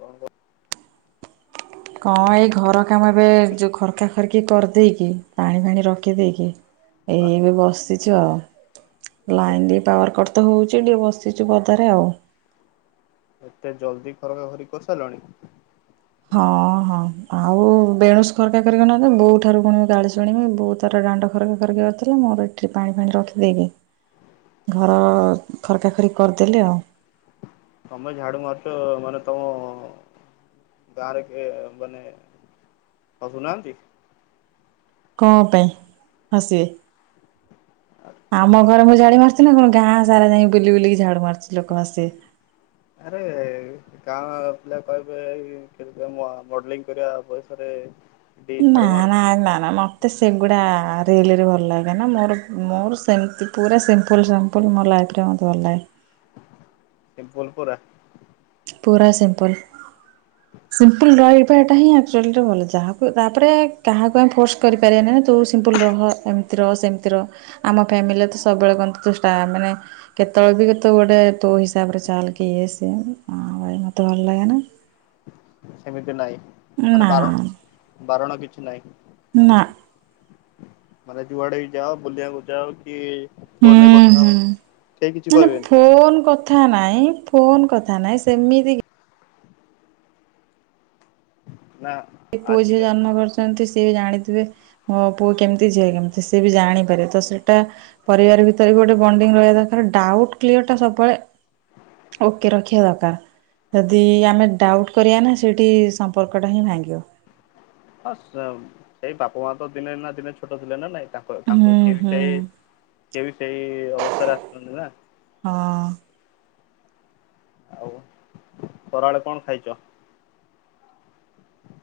କଣ କ କଣ ଏଇ ଘର କାମ ଏବେ ଯୋଉ ଖରକା ଖରକି କରିଦେଇକି ପାଣି ଫାଣି ରଖିଦେଇକି ଁ ଏଇ ବି ବସିଛୁ ଆଉ ଲାଇନ୍ ଏତେ ବି ପାୱାର କଟ ତ ହଉଛି ଟିକେ ବସିଚୁ ପଦାରେ ଆଉ। ଏତେ ଜଲ୍ଦି ଖରକା ଖରକି କରିସାରିଲଣି। ହଁ ହଁ ଆଉ। ବେଣୁସ ଖରକା କରି ନ କଲେ ବଉ ଠାରୁୁ ପୁଣି ଗାଳି ଶୁଣିବି ବୋଉ ତାର ଦାଣ୍ଡ ଖରକା କରିକି କରିଥିଲା ମୋର ଏଠି ପାଣି ଫାଣି ରଖିଦେଇକି ଘର ଖରକାଖରିିକ କରିଦେଲି ଆଉ। ତତମେ ଝାଡୁ ମାରୁଛ ମାନେ ତୋମ ଗାଁରେ କେ ମାନେ ହସୁ ନାହାନ୍ତି? କଣ ପାଇଁ ହସିବେ? ଆମ ଘରେ ମୁଁ ଝାଡୁ ମାରୁ ଛି ନା କଣ ଗାଁ ସାରା ଯାଇ ବୁଲି ବୁଲିକି ଝାଡୁ ମାରୁଛି ଲୋକ ହସିବେ। ଆରେ ଗାଁ ପିଲା କହିବେ କି କେମତିଆ ମ-ମଡଲିଂ କରିବା ବୟସରେ ଏଠି ନା, ଝାଡୁ ମାରୁଛ ନା, ଆ, ନା, ନା ମୋ ତେ ସେଗୁଡ଼ା ରିଲିରେ ଭଲ ଲାଗେନା ମୋର ମୋର ସେମତି ପୁରା ସିମ୍ପଲ୍ ସି ମ୍ପୁଲ ମୋ ଲାଇଫ୍ ରେ ମୋତେ ଭଲ ଲାଗେ। ସିମ୍ପୁଲ୍ ପୁରା? ପୁରା ସିମ୍ପୁଲ୍। ସିମ୍ପୁଲ୍ ରହିବା ଟା ହିଁ ଆକ୍ଚଲି ରେ ଭଲ। ଯାହାକୁ ତାପରେ କାହାକୁ ଆମେ ଫୋର୍ସ କରି ପାରିବା ନାହିଁ ତୁ ସିମ୍ପୁଲ ରହ, ଏମତି ର ସେମତି ର। ଆମ ଫ୍ୟାମିଲିରେ ତ ସବୁବେଳେ କହନ୍ତି ତୁ ଷ୍ଟା ମାନେ କେତେବେଳେ ବି କେ ତୁ ଗୋଟେ ତୋ ହିସାବ ରେ ଚାଲ କି ଇଏ ସିଏ ନା ଭାଇ ମୋତେ ଭଲ ଲାଗେ ନା। ସେମିତି ନାଇ, ମାନେ ନା ବାର ବାରଣ କିଛି ନାଇ। ନା। ମାନେ ଯୁଆଡେ ବି ଯାଅ ବୁଲିବାକୁ ଯାଅ କି ଫୋନ୍ ରେ ହୁଁ କଥା ହୁଁ ହୋ କେହି କିଛି କହିବେନି? ଥା ନାଇଁ, ଫୋନ୍ କଥା ନାଇଁ ସେମିତି କି ନା ଏ ପୁଅ ଝିଅ ଆଜିକା ଜନ୍ମ କର ଚନ୍ତି, ସିଏ ବି ଜାଣିଥିବେ ମୋ ପୁଅ କେମିତି, ଝିଅ କେମିତି, ସିଏ ବି ଜାଣିପାରିବେ ତ ସେଟା ପରିବାର ଭିତରେ ବି ଗୋଟେ ବଣ୍ଡିଙ୍ଗ ରହିବା ଦରକାର। ଡାଉଟ୍ କ୍ଲିୟର୍ ଟା ସବୁବେଳେ ଓକେ ରଖିବା ଦରକାର। ଯଦି ଆମେ ଡାଉଟ୍ କରିବା ନା ସେଇଠି ସମ୍ପର୍କଟା ହିଁ ଭାଙ୍ଗିବ। ହଁ ସେ ସେଇ ବାପା ମା ତ ଦିନେ ନା ଦିନେ ଛୋଟ ଥିଲେ ନା ନାଇଁ ତା ଙ୍କ ତାଙ୍କୁ ହୁଁ ସିଏ ବି ହୁଁ ସେଇ ସିଏ ବି ସେଇ ଅବସ୍ଥାରେ ଆସଛନ୍ତି ନା। ହଁ। ଆଉ ଖରାବେଳେ କଣ ଖାଇଚ?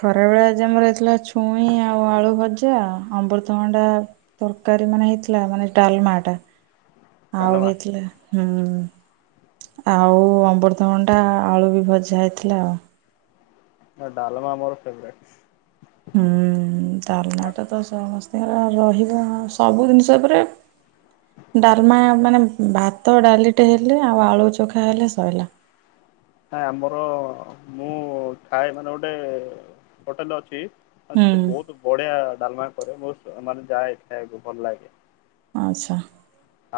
ଖରା ବେଳେ ଆଜି ଆମର ହେଇଥିଲା ଛୁଇଁ ଆଉ ଆଳୁ ଭଜା। ଅମୃତଭଣ୍ଡା ତରକାରୀ ମାନେ ହେଇଥିଲା ମାନେ ଡାଲମା ଟା। ହଁ ଆଉ ହେଇଥିଲା ହୁଁ, ଆଉ ଅବୃତଭଣ୍ଡା ଆଳୁ ବି ଭଜା ହେଇଥିଲା। ନା ଡାଲମା ମୋର ଫେବରେଟ୍। ହୁଁ, ତାଲମା ଟ ତ ସମସ୍ତିଙ୍କର ରହିବ, ସବୁ ଜିନିଷ ଉପରେ ଡାଲମା ମାନେ ଭାତ ଡାଲିଟେ ହେଲେ ଆଉ ଆଳୁ ଚଖା ହେଲେ ଶୋଇଲା। ହେଁ ଆମର ମୁଁ ଖାଏ ମାନେ ଗୋଟେ ହୋଟେଲ୍ ଅଛି। ଆଉ ହୁଁ ସେଠି ବହୁତ ବଢିଆ ଡାଲମା କରେ। ବହୁତ ମାନେ ଯାଏ ଖାଇଆକୁ ଭଲ ଲାଗେ। ଆଚ୍ଛା।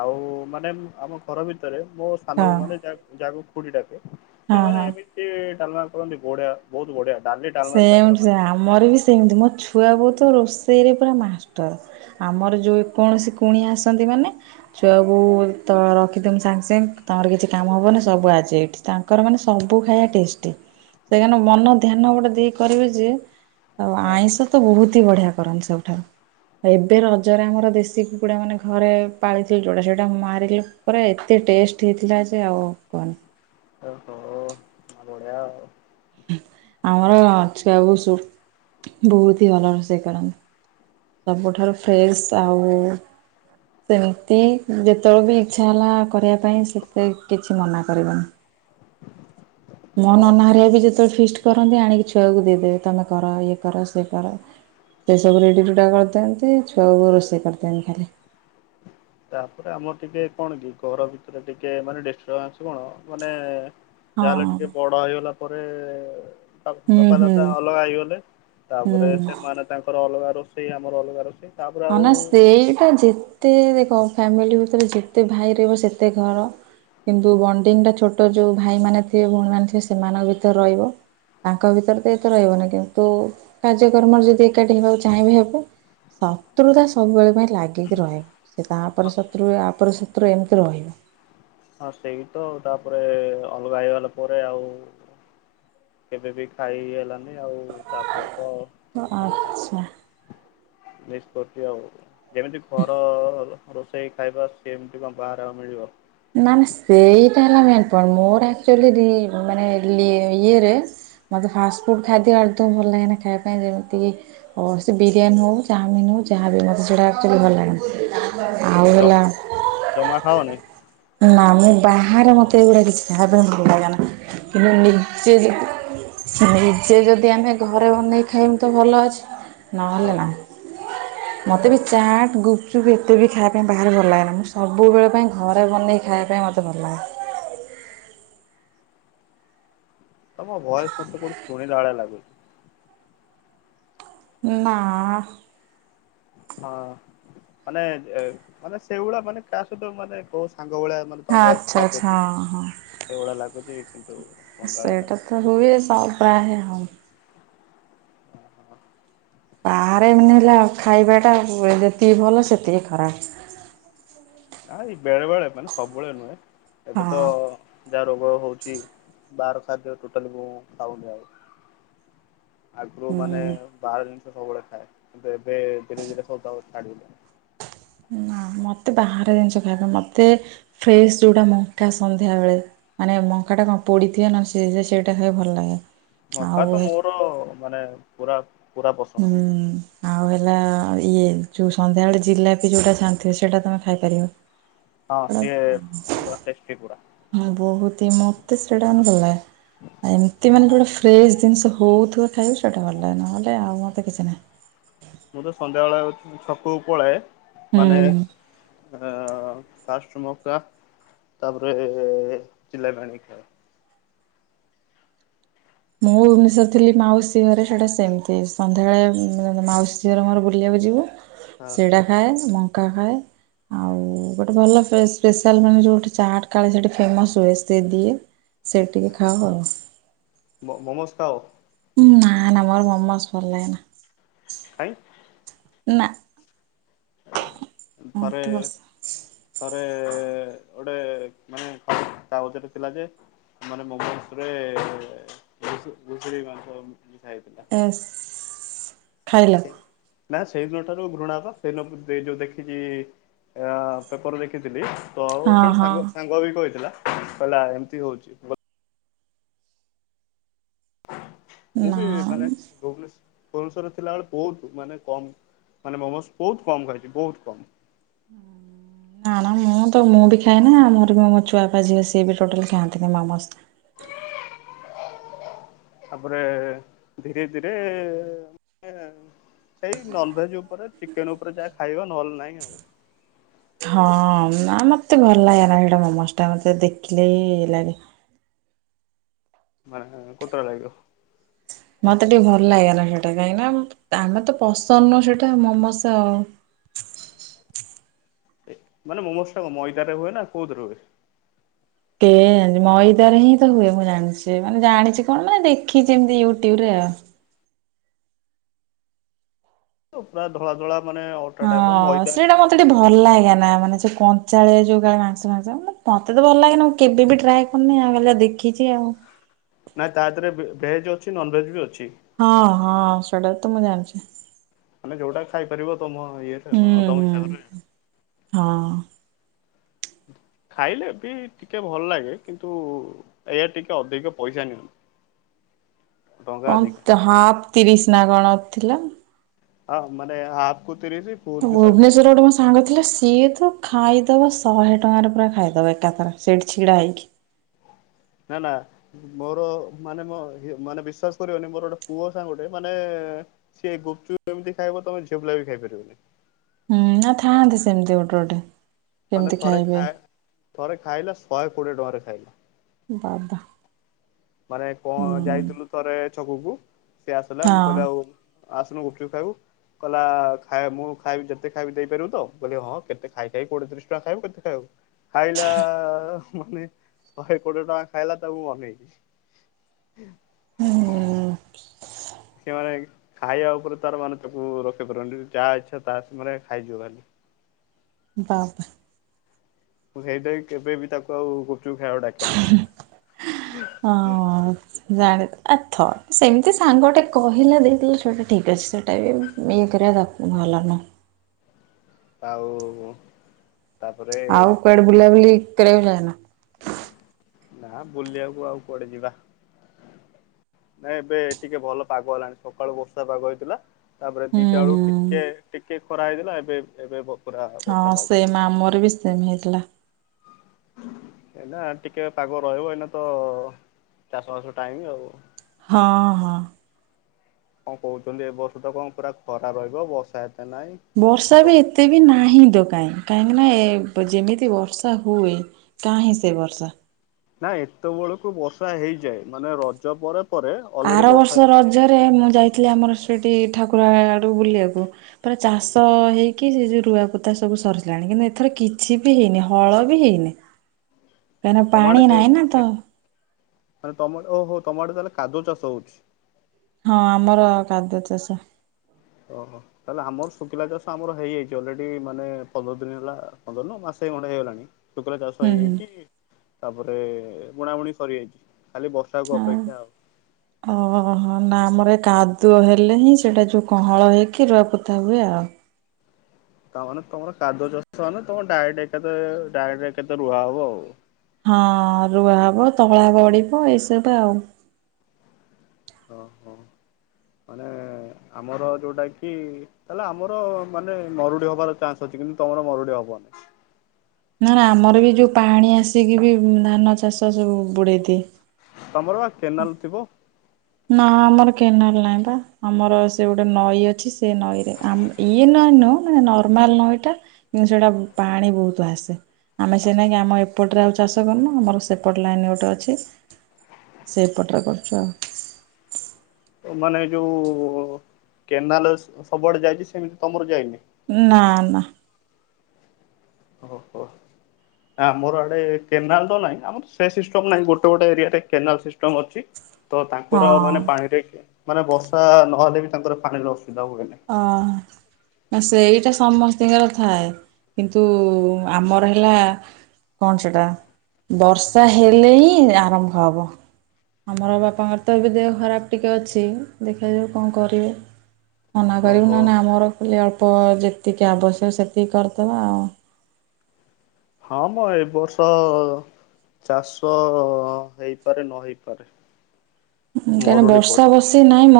ଆଉ ମାନେ ଉଁ, ଆମ ଘର ଭିତରେ ମୋ ସାନ ହଁ ବୋଉ ମାନେ ଯା ଯାହାକୁ ଖୁଡି ଡାକେ। ସିଏ ହଁ ମାନେ ହଁ। ଏମିତି ଡାଲମା କରନ୍ତି ବଢିଆ ବହୁତ ବଢିଆ। ଡାଲି ଡାଲମାରେ ତାଙ୍କର ସେମତି ସେ ମାନେ ଆମର ବି ସେମତି ମୋ ଛୁଆ ବୋଉ ତ ରୋଷେଇରେ ପୁରା ମାଷ୍ଟର। ଆମର ଯୋଉ କୌଣସି କୁଣିଆ ଆସନ୍ତି ମାନେ ଛୁଆବୋଉ ତ ରଖିଦିଅନ୍ ସାଙ୍ଗ ସାଙ୍ଗେ ତୋମର କିଛି କାମ ହବନ ସବୁ ଆଜି ଏଇଠି। ତାଙ୍କର ମାନେ ସବୁ ଖାଇବା ଟେଷ୍ଟି। ସେ କାନ ମନ ଧ୍ୟାନ ଗୋଟେ ଦେଇ କରିବେ ଯେ ଆଉ ହଁ ଆଇଁଷ ତ ବହୁତ ହି ବଢିଆ କରନ୍ତି ସୁବୁଠାରୁ। ଏବେ ରଜରେ ଆମର ଦେଶୀ କୁକୁଡା ମାନେ ଘରେ ପାଳିଥିଲୁ ଯୋଉଟା ସେଟା ମାରିଲୁ। ପରା ଏତେ ଟେଷ୍ଟ ହେଇଥିଲା ଯେ ଆଉ କୁହନି। ଓହୋ! ହଁ ବଢିଆ ଆଉ। ଆମର ଛୁଆ ବୋଉ ସୁଟ ବହୁତ୍ ହି ଭଲ ରୋଷେଇ କରନ୍ତି। ସବୁଠାରୁ ଫ୍ରେସ ଆଉ ସେମିତି ଯେତେବେଳେ ବି ଇଚ୍ଛା ହେଲା କରିବା ପାଇଁ ସେତେ କିଛି ମନା କରିବନି। ମୋ ତାପରେ ନନାହରିଆ ବି ଯେତେବେଳେ ଫିଷ୍ଟ୍ କରନ୍ତି ଆଣିକି ଛୁଆକୁ ଦେଇଦେବେ ତମେ କର ଇଏ କର ସେ କର ସେସବୁ ରେଡ଼ି ରୁଡ଼ା କରିଥାିଅନ୍ତି ଛୁଆବୋଉ ରୋଷଇ କରିଥାଅନ୍ତି ଖାଲି ତାପରେ ଆମର ଟିକେ କଣ କି ଘର ଭିତରେ ଟିକେ ମାନେ ଡିଷ୍ଟର୍ବାନ୍ସ କଣ ମାନେ? ହଁ ଯାହାହେଲେ ଟିକେ ବଡ ହେଇଗଲା ପରେ ହୁଁ ବାପା ହୁଁ ଦାଦା ଅଲଗା ହେଇଗଲେ ତାପରେ ହୁଁ। ସେମାନେ ତାଙ୍କର ଅଲଗା ରୋଷେଇ ଆମର ଅଲଗା ରୋଷେଇ। ତାପରେ ହଁ ଆଉ ନା ସେଇଟା ଯେତେ ଫ୍ୟାମିଲି ହଉଥିଲା ଯେତେ ଭାଇ ରହିବ ସେତେ ଘର। କିନ୍ତୁ ବଣ୍ଡିଙ୍ଗ ଟା ଛୋଟ ଯୋଉ ଭାଇ ମାନେ ଥିବେ ଭଉଣୀ ମାନେ ଥିବେ ସେମାନଙ୍କ ଭିତରେ ରହିବ। ତାଙ୍କ ଭିତରେ ତ ଏତ ରହିବନି କିନ୍ତୁ କାର୍ଯ୍ୟକ୍ରମରେ ଯଦି ଏକାଠି ହେବାକୁ ଚାହିଁବେ ହେବେ। ହଁ। ଶତ୍ରୁତା ସବୁବେଳେ ପାଇଁ ଲାଗିକି ରହେ। ସେ ହଁ ତାଉପରେ ଶତ୍ରୁ ହୁଏ ଆ ଉପରେ ଶତ୍ରୁ ଏମିତି ରହିବ। ହଁ ସେଇ ତ ଆଉ ତାପରେ ଅଲଗା ହେଇଗଲା ପରେ ଆଉ କେବେ ବି ଖାଇ ହେଲାନି ଆଉ ତାପରେ ତ ମାନେ ଆଚ୍ଛା। ହେଁ ମିସ୍ କରୁଚି ଆଉ ଯେମିତି ଘର ରୋଷେଇ ଖାଇବା ସେିମିତି କଣ ବାହାରେ ଆଉ ମିଳିବ? ମାନେ ସେଇଟା ହେଲା ମେନ୍ ପଏଣ୍ଟ୍। ମୋର ଆକ୍ଚୁଆଲି ରି ମାନେ ଲି ଇଏରେ ମତେ ଫାଷ୍ଟଫୁଡ଼୍ ଖାଦ୍ୟ ଆର୍ଦୌ ଭଲ ଲାଗେନା ଖାଇବା ପାଇଁ ଯେମିତି ଓ ସେ ବିରିୟାନୀ ହଉ ଚାଉମିିନ ହଉ ଯାହାବି ହଉ ମୋତେ ସେଟା ସେଇଯୋଗୁଁ ଭଲ ଲାଗେନା। ଆଉ ହେଲା ଜମା ଖାଅନି? ନା ମୁଁ ବାହାରେ ମତେ ଏଗୁଡା କିଛି ଯାହାବି ହେଲେ ଭଲ ଲାଗେନା। କିନ୍ତୁ ନିଜେ ଯେଦି ନିଜେ ଯଦି ଆମେ ଘରେ ବନେଇ ଖାଇମୁ ତ ଭଲ ଅଛି। ହଁ ନହେଲେ ହଁ। ନାହିଁ। ମୋତେ ବି ଚାଟ୍ ଗୁପଚୁପ୍ ଏତେ ବି ଖାଇବା ପାଇଁ ବାହାରେ ଭଲ ଲାଗେନା। ମୁଁ ସବୁବେଳେ ପାଇଁ ଘରେ ବନେଇ ଖାଇବା ପାଇଁ ମତେ ଭଲଲାଗେ। ତମ ଭଏସ୍ ମତେ କୋଉଠି ଶୁଣିଲା ଭଳିଆ ଲାଗୁଚି। ନା। ହଁ ମାନେ ମାନେ ସେଇଭଳିଆ ମାନେ କାହା ସହିତ ମାନେ କୋଉ ସାଙ୍ଗ ଭଳିଆ [unintelligible] ତମ ହଁ ବଏସ୍ ଆଚ୍ଛା ଆଚ୍ଛା ଲାଗୁଚି। ହଁ ହଁ ସେଇଭଳିଆ ଲାଗୁଚି। କିନ୍ତୁ ଶୁଣିଲା ଭଳିଆ ସେଇଟା ଲାଗୁଛି। ତ ହୁଏ ସାଉ ବାହାରେ ହଁ। ବାହାରେ ମାନେ ହେଲା ଖାଇବାଟା ଯେତିକି ଭଲ ସେତିକି ଖରାପ୍। ନା ଏଇ ବେଳେ ବେଳେ ମାନେ ସବୁବେଳେ ନୁହେଁ। ଏବେ ତ ହଁ। ଯାହା ରୋଗ ହଉଚି ବାହାର ଖାଦ୍ୟ ଟୋଟାଲି ମୁଁ ଖାଉନି ଆଉ। ଆଗରୁ ମାନେ ହୁଁ ବାହାର ଜିନିଷ ସବୁବେଳେ ଖାଏ। କିନ୍ତୁ ଏବେ ଧୀରେ ଧୀରେ ସବୁ ତକ ଛାଡିଦେଲି। ନା ମତେ ବାହାରେ ଜିନିଷ ଖାଇବା ମତେ ଫ୍ରେଶ୍ ଯୋଉଟା ମଙ୍କା ସନ୍ଧ୍ୟାବେଳେ। ମାନେ ମଙ୍କା ଟା କଣ ପୋଡିଥିବ ନହେଲେ ସେ ଯେ ସେଇଟା ଖାଇବା ଭଲ ଲାଗେ। ଆଉ ମକା ତ ହୁଁ ମୋର ମାନେ ପୁରା ପୁରା ହୁଁ। ପସନ୍ଦ। ଆଉ ହେଲା ଇଏ ଯୋଉ ସନ୍ଧ୍ୟାବେଳେ ଜିଲାପି ଯୋଉଟା ଛାଣି ଥିବେ। ସେଇଟା ତମେ ଖାଇପାରିବ। [unintelligible] ପୁରା ଟେଷ୍ଟି ପୁରା। ମୁଁ ବହୁତ ହି ମୋତେ ସେଇଟା ଭଲଲାଗେ। ଏମିତି ମାନେ ଯୋଉଟା ଫ୍ରେଶ୍ ଜିନିଷ ହଉଥିବ ଖାଇବାକୁ ସେଇଟା ଭଲ ଲାଗେ। ନହେଲେ ଆଉ ମୋତେ କିଛି ନାହିଁ। ମୁଁ ତ ସନ୍ଧ୍ୟାବେଳେ ଛକକୁ ପଳାଏ। ମାନେ ହୁଁ। ଅଁ ଫାଷ୍ଟ ମକା। ତାପରେ ଜିଲାପି ଆଣିକି ଖାଏ। ମୁଁ ନିଷରେ ଥିଲି ମାଉସୀ ଘରେ ସେଟା ସେମିତି ସନ୍ଧ୍ୟାବେଳେ ମୁଁ ମାଉସୀ ଝିଅର ମୋର ବୁଲିବାକୁ ଯିବୁ। ଖାଏ। ସେଡ଼ା ଖାଏ ମଙ୍କା ଖାଏ। ଆଉ ଗୋଟେ ଭଲ ପେସ ସ୍ପେଶାଲ୍ ମାନେ ଯୋଉଠି ଚାଟ୍ କାଳେ ସେଇଠି ଫେମସ୍ ହୁଏ ସେ ଦିଏ। ସେଇଟି ଟିକିଏ ଖାଉ ଆଉ। ମ ମମସ ଖାଅ। ନାଁ ନାଁ ମୋର ମମୋସ ଭଲ ଲାଗେନା। କାଇଁ ନାଁ। ଥରେ ମତେ ବସ ଥରେ ଗୋଟେ ମାନେ କାଗଜରେ ଥିଲା ଯେ ମାନେ ମୋମସରେ ଘୁଷୁରୀ ମାଂସ ମିଶା ହେଇଥିଲା। ଏସ ଖାଇଲ। ନା ସେଇଦିନ ଠାରୁ ଘୃଣା ପା ସେଦିନ ଯୋଉ ଦେଖିକି। ଏଅଁ ପେପର ଦେଖିଥିଲି। ତୋ ହଁ ଜଣେ ହଁ। ସାଙ୍ଗ ସାଙ୍ଗ ହେବି କହିଥିଲା। କହିଲା ଏମିତି ହଉଛି। ମୁଁ ମୁଁ ନା ବି ମାନେ ନା ଭୁବନେଶ ଭୁବନେଶ୍ଵରରେ ଥିଲାବେଳେ ବହୁତ ମାନେ କମ୍ ମାନେ ମୋମୋସ୍ ବହୁତ କମ୍ ଖାଇଛି ବହୁତ କମ୍। ନା ନା ମୁଁ ତ ମୁଁ ବି ଖାଏନି ମୋର ବି ମୋ ଛୁଆପିଲା ଝିଅ ସିଏ ବି ଟୋଟାଲ ଖାଆନ୍ତିନି ମୋମୋସ। [inaudible] ତାପରେ ଧୀରେ ଧୀରେ ଏଁ ସେଇ ନନଭେଜ ଉପରେ ଚିକେନ ଉପରେ ଯାହା ଖାଇବା। ନହେଲେ ନାହିଁ ଆଉ। ହଁ ନା ମତେ ଭଲ ଲାଗେନା ହେଟା ମୋମୋସ ଟା ମତେ ଦେଖିଲେ ଇଏଲାଗେ। ମାନେ କୋତରା ଲାଗିବ। ମତେ ଟିକେ ଭଲ ଲାଗେନ ସେଇଟା କାହିଁକିନା ଆମେ ତ ପସନ୍ଦ ନ ସେଇଟା ମୋମୋସ ଆଉ। ମାନେ ମୋମୋସ ଟା କଣ ମଇଦା ରେ ହୁଏ ନା କୋଉଦିରେ ହୁଏ? କେ ଜାଣିଛି ମଇଦାରେ ହିଁ ତ ହୁଏ ମୁଁ ଜାଣିଛି ମାନେ ଜାଣିଛି କଣ ମାନେ ଦେଖିଛି ଏମିତି ୟୁଟ୍ୟୁବ ରେ ଆଉ। ପୁରା ଧଳା ଧଳା ମାନେ ଅ। ହଁ ସେଇଟା ମତେ ଟିକେ ଭଲ ଲାଗେ ନା ମାନେ ଯଉ କଞ୍ଚାଳେ ଯୋଉ କାଳେ ମାଂସ ଫାଂସ ମାନେ ମତେ ତ ଭଲ ଲାଗେ ନା ମୁଁ କେବେ ବି ଟ୍ରାଏ ଆନି ଆ ଗଲେ ଦେଖିଛି ଆଉ। ନାହିଁ ତାଦେହରେ ଭେଜ୍ ଅଛି ନନଭେଜ୍ ବି ଅଛି। ହଁ ହଁ ସେଇଟା ତ ମୁଁ ଜାଣିଛି। ମାନେ ଯୋଉଟା ଖାଇପାରିବ ତମ ଇଏ। ହୁଁ ହୁଁ ହଁ ଖାଇଲେ ବି ଟିକେ ଭଲ ଲାଗେ କିନ୍ତୁ ଏଇଆ ଟିକେ ଅଧିକ ପଇସା ନିଅନ୍ତୁ। କଣ ହାଫ୍ ତିରିଶ ନା କଣ ଥିଲା। ହଁ ମାନେ ହାପ କୁତିରିଶ। ଭୁବନେଶ୍ୱର ରେ ଗୋଟେ ମୋ ସାଙ୍ଗ ଥିଲା ସିଏ ତ ଖାଇଦବା ଶହେ ଟଙ୍କାରେ ପୁରା ଖାଇଦବ ଏକାଥର ସେଇଠି ଛିଡା ହେଇକି। ନା ନା! ମୋର ମାନେ ମ ମାନେ ବିଶ୍ୱାସ କରିବନି ମୋର ଗୋଟେ ପୁଅ ସାଙ୍ଗୋଟେ ମାନେ ସିଏ ଗୁପଚୁପ ଏମିତି ଖାଇବ ତମ ଝିଅ ପିଲା ବି ଖାଇପାରିବନି। ହୁଁ ନା ଥାଆନ୍ତି ସେମିତି ଗୋଟେ ଗୋଟେ। ମାନେ କେମିତି ଥରେ ଖାଇବେ ଖାଇ ଥରେ ଖାଇଲା ଶହେ କୋଡ଼ିଏ ଟଙ୍କାରେ ଖାଇଲା। ବାବା। ମାନେ କଣ ହୁଁ ଯାଇଥିଲୁ ଥରେ ଛକକୁ ସେିଏ ଆସିଲା ହଁ ମୁଁ କହିଲି ଆଉ ଆସନୁ ଗୁପଚୁପ ଖାଇବୁ। କହ ଖ ମୁଁ ଖାଇବି ଯେତେ ଖାଇବି ଦେଇପାରିବି ତ କହିଲେ ହଁ କେତେ ଖାଇ ଖାଇବ କୋଟେ ତିଶ ଟଙ୍କା ଖାଇବ କେତେ ଖାଇବକୁ। ଖାଇଲା ମାନେ ଶହେ କୋଡ଼ିଏ ଟଙ୍କା ଖାଇଲା ତା ମୁଁ ମନେଇଛିି। ହୁଁ। [inaudible] ହୁଁ। [inaudible] ସେମାନୋନ ଖାଇବା ଉପରେ ତାର ମାନେ ତାକୁ ରଖି ପାରୁନି ଯାହା ଇଛା ତା ସେ ମାନେ ଖାଇଯିବ ଖାଲି। ବା ବା। ସେଇଟା କେବେ ବିି ତାକୁ ଆଉ ଗୁପଚୁପ ଖାଇବାକୁ ଡାକି ହଁ। ଜାଣ ଆଥ ସେମିତି ସାଙ୍ଗ ଟେ କହିଲା ଦେଇଦେଲୁ ସେଇଟା ଠିକ ଅଛି ସେଇଟା ବି ଇଏ କରିବା ଭଲ ନୁହଁ। ଆଉ କଣ? ଆଉ କୁଆଡେ ବୁଲାବୁଲି କରିବାକୁ ଯାଇନା? ନା ବୁଲିବାକୁ ଆଉ କୁଆଡେ ଯିବା। ନାଇଁ ଏବେ ଟିକେ ଭଲ ପାଗ ହେଲାଣି ସକାଳୁ ବର୍ଷା ପାଗ ହେଇଥିଲା। ତାପରେ ହୁଁ ଦିଟା ବେଳୁ ହୁଁ ଟିକେ ଟିକେ ଖରା ହେଇଲା ଏବେ ଏବେ ପ ହଁ ସେମ ଆମର ବି ସେମ ହେଇଥିଲା। ଏଇନା ଟିକେ ପାଗ ରହିବ ଏଇନା ତ ଚାଷ ବାସ ଟାଇମ ଆଉ। ହଁ ହଁ। କଣ କହୁଛନ୍ତି ଏ ବର୍ଷ ତ କଣ ପୁରା ଖରା ରହିବ ବର୍ଷା ଏତେ ନାଇଁ। ବର୍ଷା ବି ଏତେ ବି ନାହିଁ ତ କାଇଁ କାହିଁକିନା ଏ ଯେମିତି ବର୍ଷା ହୁଏ କାହିିଁ ସେ ବର୍ଷା। ନା ଏତେବେଳକୁ ବର୍ଷା ହେଇଯାଏ ମାନେ ରଜ ପରେ ପରେ ଅଲରେଡ଼ି ବର୍ଷା ହେଇଯାଏ। ଏବେ ମୁଁ ଯାଇଥିଲି ଆମର ସେଇଠି ଠାକୁର ଆଡୁ ବୁଲିବାକୁ। ତାଙ୍କର ଚାଷ ହେଇକି ସେ ଯଉ ରୁଆ ପୋତା ସବୁ ସରିଲାଣି କିନ୍ତୁ ଏଥର କିଛି ବି ହେଇନି ହଳ ବି ହେଇନି। [inaudible] କାହିଁକିନା ପାଣି ତମଆଡେ ହେ ନାହିଁ ନା ତ ମାନେ ତମ ଓହୋ ତମଆଡେ ତାହାଲେ କାଦୁଅ ଚାଷ ହଉଛି। ହଁ ଆମର କାଦୁଅ ଚାଷ। ଓହୋ। ତାହେଲେ ଆମର ଶୁଖିଲା ଚାଷ ଆମର ହେଇଯାଇଛି ଅଲରେଡି ମାନେ ପନ୍ଦର ଦିନ ହେଲା ପନ୍ଦର ନୁହ ମାସେ ଖଣ୍ଡେ ହେଇଗଲାଣି। ଶୁକିଲା ଚାଷ ହୁଁ ହୁଁ ହେଇଯାଇଛି ତାପରେ ବୁଣା ବୁଣି ସରିଯାଇଛି ଖାଲି ବର୍ଷ ହଁ ଓହୋ ନା ଆମର କାଦୁଅ ହେଲେ ହିଁ ସେଇଟା ଯୋଉ କଣ ହଳ ହେଇକି ରୁଆ ପୋତା ହୁଏ ଆଉ। ତାମାନେ ତମର କାଦୁ ଚାଷମାନେ ତମର ଡାଇରେକଟ ଡାଇରେକ୍ଟ ଏକା ଥରେ ରୁଆ ହବ ଆଉ। ହଁ ରୁଆ ହବ ତଳା ବଢିବ ଏଇସବୁ ଆଉ। ଓହୋ ମାନେ ଆମର ଯୋଉଁଟାକି ତାହେଲେ ଆମର ମାନେ ମରୁଡି ହବାର ଚାନ୍ସ ଅଛି କିନ୍ତୁ ତମର ମରୁଡି ହବନି। ନା ନା ଆମର ବି ଯୋଉ ପାଣି ଆସିକି ବି ଧାନ ଚାଷ ସବୁ ବୁଡେଇ ଦିଏ। ତମର ବା କେନାଲ ଥିବ। ନା ଆମର କେନାଲ ନାହିଁ ପା ଆମର ସେ ଗୋଟେ ନଈ ଅଛି ସେ ନଈରେ ଆ ଇଏ ନଇ ନୁହଁ ମାନେ ନର୍ମାଲ ନଇଟା କିନ୍ତୁ ସେଇଟା ପାଣି ବହୁତ ଆସେ। ଆମେ ସେଇନାକି ଆମ ଏପଟରେ ଆଉ ଚାଷ କରୁନୁ ଆମର ସେପଟ ଲାଇନ୍ ଗୋଟେ ଅଛି। ସେଇପଟରେ କରୁଛୁ ଆଉ। ମାନେ ଯୋଉ କେନାଲ ସବୁଆଡେ ଯାଇଛି ସେମିତି ତମର ଯାଇନି। ନା ନା। ଓ ହୋ। ଆମର ଆଡେ କେନାଲ ତ ନାହିଁ ଆମର ସେ ସିଷ୍ଟମ ନାହିଁ ଗୋଟେ ଗୋଟେ ଏରିଆରେ କେନାଲ ସିଷ୍ଟମ ଅଛି। ତ ତାଙ୍କର ମାନେ ହଁ। ପାଣିରେ ମାନେ ବର୍ଷା ନହେଲେ ବି ତାଙ୍କର ପାଣିର ଅସୁବିଧା ହୁଏନି। ହଁ। ନା ସେଇଟା ସମସ୍ତିଙ୍କର ଥାଏ କିନ୍ତୁ ଆମର ହେଲା କଣ ସେଟା ବର୍ଷା ହେଲେ ହିଁ ଆରମ୍ଭ ହବ। ଆମର ବାପାଙ୍କର ତ ଏବେ ଦେହ ଖରାପ ଟିକେ ଅଛି ଦେଖାଯାଉ କଣ କରିବେ। ମନା କରିବୁ ଓହୋ। ନହେନେ ଆମର ଖାଲି ଅଳ୍ପ ଯେତିକି ଆବଶ୍ୟକ ସେତିକି କରିଦବା ଆଉ। ହଁ ମ ଏ ବର୍ଷ ଚାଷ ହେଇପାରେ ନ ହେଇପାରେ। କାହିଁକି ନା ମରୁଡି ବର୍ଷା ପଡିପାରେ। ବର୍ସି ନାଇଁ ମ